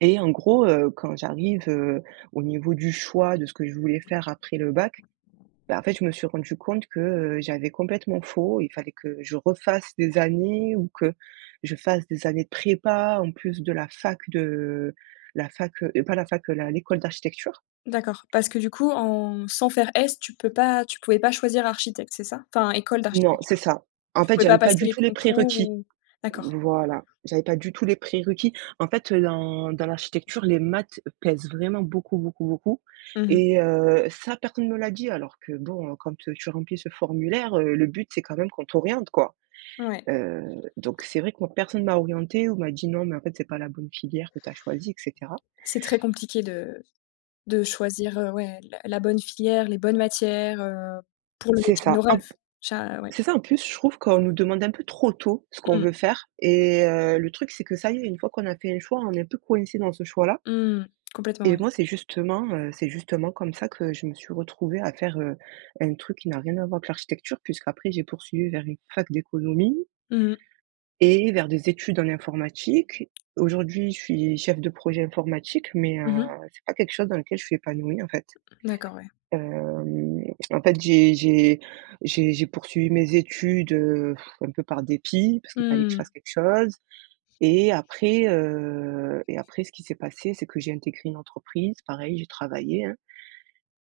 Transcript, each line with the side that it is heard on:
right: Et en gros, heu, quand j'arrive, heu, au niveau du choix de ce que je voulais faire après le bac, bah, en fait, je me suis rendu compte que, heu, j'avais complètement faux. Il fallait que je refasse des années ou que je fasse des années de prépa en plus de la fac de la fac, heu heu, pas la fac, la l'école d'architecture.
left: D'accord. Parce que, du coup, en sans faire S, tu peux pas tu pouvais pas choisir architecte, c'est ça? Enfin, école
right: Non, c'est
left: d'architecture.
right: ça. En
left: Tu
right: fait,
left: pouvais
right: j'avais
left: pas
right: pas
left: passer
right: du
left: les
right: tout les
left: concours
right: prérequis.
left: ou D'accord.
right: Voilà. J'avais pas du tout les prérequis. En fait, heu, dans dans l'architecture, les maths pèsent vraiment beaucoup, beaucoup, beaucoup
left: Mmh mh.
right: et heu, ça, personne ne me l'a dit, alors que, bon, heu, quand tu remplis ce formulaire, heu, le but, c'est quand même qu'on t'oriente, quoi.
left: Ouais.
right: Heu, donc c'est vrai que moi, personne m'a orientée ou m'a dit: «Non mais en fait, c'est pas la bonne filière que tu as choisie» et cetera.
left: C'est très compliqué de de choisir, heu, ouais, la la bonne filière, les bonnes matières, heu, pour le
right: C'est
left: métier de
right: ça.
left: nos
right: En p
left: rêves. Cha ouais.
right: c'est ça. En plus, je trouve qu'on nous demande un peu trop tôt ce qu'on veut
left: Mmh.
right: faire et heu, le truc, c'est que ça y est, une fois qu'on a fait un choix, on est un peu coincé dans ce choix-là.
left: Mmh, complètement,
right: Et
left: ouais.
right: moi, c'est justement, heu, c'est justement comme ça que je me suis retrouvée à faire, heu, un truc qui n'a rien à voir avec l'architecture, puisqu'après j'ai poursuivi vers une fac d'économie
left: Mmh mh.
right: et vers des études en informatique. Aujourd'hui, je suis chef de projet informatique mais heu,
left: Mmh mh.
right: c'est pas quelque chose dans lequel je suis épanouie, en fait.
left: Mmh, d'accord, ouais.
right: Hem, en fait, j'ai j'ai j'ai j'ai poursuivi mes études, heu, un peu par dépit parce
left: Mmh
right: qu'il fallait que je
left: mh. Mmh.
right: fasse quelque chose et après, heu et après ce qui s'est passé, c'est que j'ai intégré une entreprise. Pareil, j'ai travaillé, hein.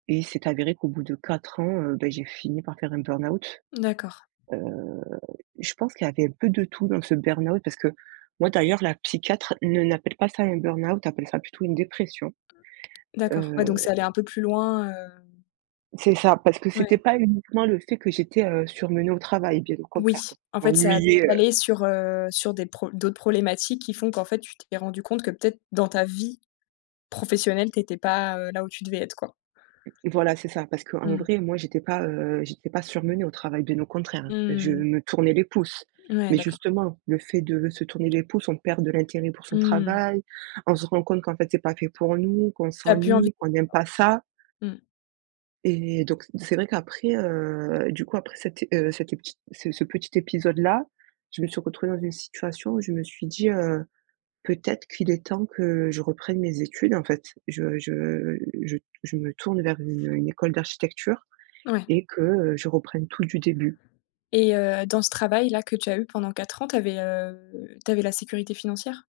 right: Et il s'est avéré qu'au bout de 4 ans, heu, beh, j'ai fini par faire un burn-out.
left: D'accord.
right: Heu, je pense qu'il y avait un peu de tout dans ce burn-out, parce que moi, d'ailleurs, la psychiatre ne n'appelle pas ça un burn-out, appelle ça plutôt une dépression.
left: D'accord. Ah
right: Heu
left: donc c'est allé un peu plus loin, hem
right: C'est ça, parce que c'était
left: Ouais.
right: pas uniquement le fait que j'étais, heu, surmenée au travail, bien au
left: Oui,
right: contraire parce que
left: en
right: je
left: fait, ça a
right: m'ennuyais, heu
left: décalé sur, heu, sur des pro d'autres problématiques qui font qu'en fait, tu t'es rendu compte que, peut-être, dans ta vie professionnelle, tu étais pas, heu, là où tu devais être, quoi.
right: Mmh, voilà, c'est ça. Parce qu'en
left: Mmh.
right: vrai, moi, j'étais pas, heu, j'étais pas surmenée au travail, bien au contraire. Je
left: Mmh.
right: me tournais les pouces.
left: Ouais,
right: Mais
left: d'accord.
right: justement, le fait de se tourner les pouces, on perd de l'intérêt pour son
left: Mmh.
right: travail. On se rend compte qu'en fait, c'est pas fait pour nous, qu'on
left: Tu as plus envie
right: s'ennuie,
left: [unintelligible]
right: qu'on n'aime pas ça
left: Mmh.
right: et donc, c'est vrai qu'après, heu, du coup, après cet, heu, cet, heu, petit ce ce petit épisode-là, je me suis retrouvée dans une situation où je me suis dit, heu: «Peut-être qu'il est temps que je reprenne mes études, en fait. Je je je je me tourne vers une une école d'architecture
left: Ouais.
right: et que, heu, je reprenne tout du début».
left: Et heu, dans ce travail-là que tu as eu pendant 4 ans, tu avais, heu, tu avais la sécurité financière?